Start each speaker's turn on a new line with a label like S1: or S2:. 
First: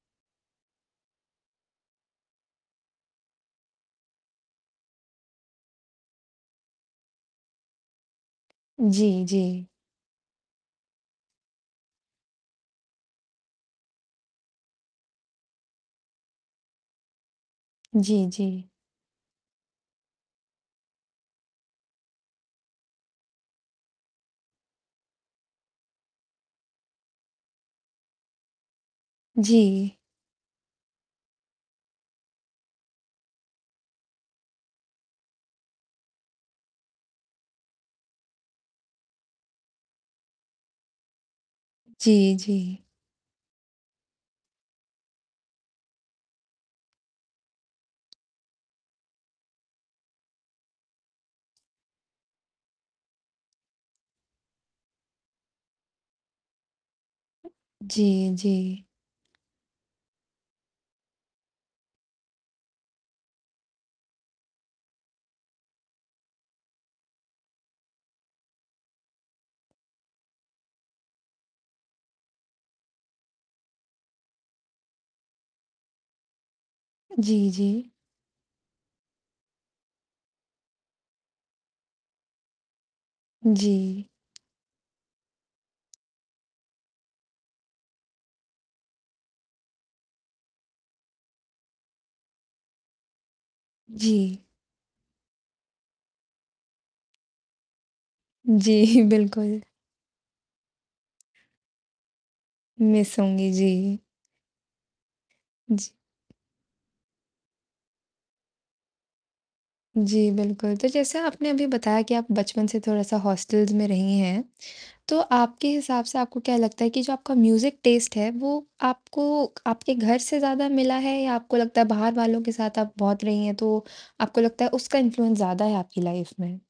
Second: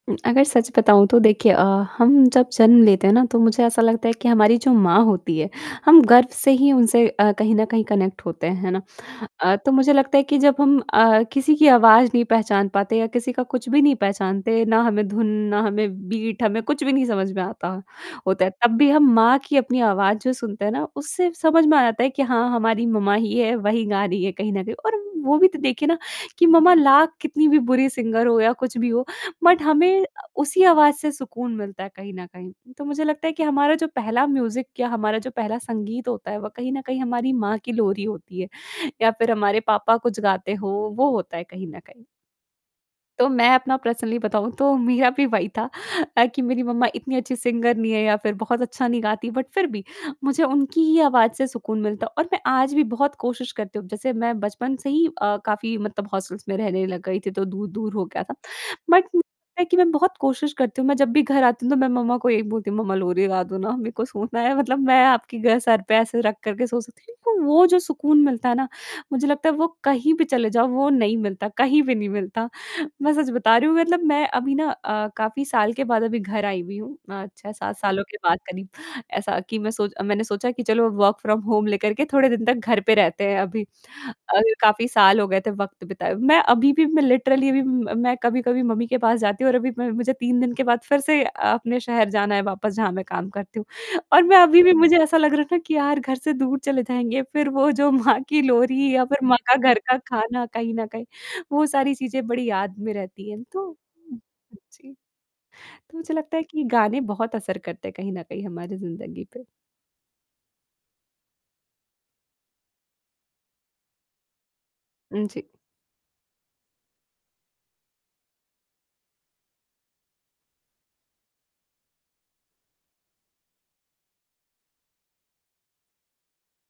S1: उम, अगर सच बताऊँ तो देखिए अ, हम जब जन्म लेते हैं ना, तो मुझे ऐसा लगता है कि हमारी जो माँ होती है, हम गर्व से ही उनसे अ, कहीं न कहीं कनेक्ट होते हैं, है ना।
S2: जी,
S1: अ,
S2: जी।
S1: तो मुझे लगता है कि जब हम अ, किसी की आवाज़ नहीं पहचान पाते या किसी का कुछ भी नहीं पहचानते, ना हमें धुन, ना हमें बीट हमें कुछ भी नहीं समझ में आता,
S2: जी,
S1: होता है,
S2: जी।
S1: तब भी हम माँ की अपनी आवाज़ जो सुनते हैं ना, उससे समझ में आता है कि हाँ, हमारी मम्मा ही है, वही गा रही है कहीं न कहीं। और वो भी तो देखिए ना, कि मम्मा लाख कितनी भी बुरी सिंगर हो या कुछ भी हो, बट
S2: जी।
S1: हमें अ, उसी आवाज़ से सुकून मिलता है कहीं न कहीं। तो मुझे लगता है कि हमारा जो पहला म्यूज़िक क्या हमारा जो पहला संगीत होता है, वो कहीं न कहीं हमारी माँ की लोरी होती है या फिर हमारे पापा कुछ गाते हो, वो होता है कहीं न कहीं।
S2: जी, जी।
S1: तो मैं अपना पर्सनली बताऊँ तो मेरा भी वही था अ, कि मेरी मम्मा इतनी अच्छी सिंगर नहीं है या फिर बहुत अच्छा नहीं गाती, बट फिर भी मुझे उनकी ही आवाज़ से सुकून मिलता है। और मैं आज भी बहुत कोशिश करती हूँ अब जैसे मैं बचपन से ही अ, काफ़ी मतलब हॉस्टल्स में रहने लग गई थी, तो दूर दूर हो गया था।
S2: जी, जी।
S1: बट मुझे लगता है कि मैं बहुत कोशिश करती हूँ मैं जब भी घर आती हूँ तो मैं मम्मा को यही बोलती हूँ, "मम्मा लोरी गा दो ना।" मेरे को सोना है। मतलब मैं आपकी गै सर पे ऐसे रख कर के सो सकती हूँ, क्योंकि तो वो जो सुकून मिलता है ना, मुझे लगता है वो कहीं पे चले जाओ, वो नहीं मिलता, कहीं पे नहीं मिलता। मैं सच बता रही हूँ, मतलब मैं अभी ना अ, काफ़ी साल के बाद अभी घर आई हुई हूँ अ,
S2: जी,
S1: 6-7
S2: जी।
S1: सालों के बाद करीब, ऐसा कि मैं सोच मैंने सोचा कि चलो वर्क फ्रॉम होम लेकर के थोड़े दिन तक घर पे रहते हैं अभी
S2: जी।
S1: अ, काफ़ी साल हो गए थे वक़्त बिताए। मैं अभी भी मैं लिटरली अभी म मैं कभी-कभी मम्मी के पास जाती हूँ और अभी मैं मुझे 3 दिन के बाद फिर से अ, अपने शहर जाना है वापस जहाँ मैं काम करती हूँ। और मैं
S2: जी।
S1: अभी भी मुझे ऐसा लग रहा है ना, कि यार घर से दूर चले जाएँगे फिर वो जो माँ की लोरी
S2: जी,
S1: या फिर माँ का
S2: बिल्कुल।
S1: घर का खाना कहीं न कहीं, वो सारी चीज़ें बड़ी याद में
S2: मिस
S1: रहती हैं।
S2: होंगी।
S1: तो
S2: जी।
S1: हुँ, जी।
S2: जी।
S1: तो मुझे लगता है कि गाने बहुत असर करते हैं कहीं न कहीं हमारी ज़िंदगी पे।
S2: जी, बिल्कुल। तो जैसे आपने अभी बताया कि आप बचपन से थोड़ा-सा हॉस्टल्स में रही हैं। तो
S1: हुँ, जी।
S2: आपके हिसाब से आपको क्या लगता है कि जो आपका म्यूज़िक टेस्ट है, वो आपको आपके घर से ज़्यादा मिला है या आपको लगता है बाहर वालों के साथ आप बहुत रही हैं तो आपको लगता है उसका इन्फ्लुएंस ज़्यादा है आपकी लाइफ़ में?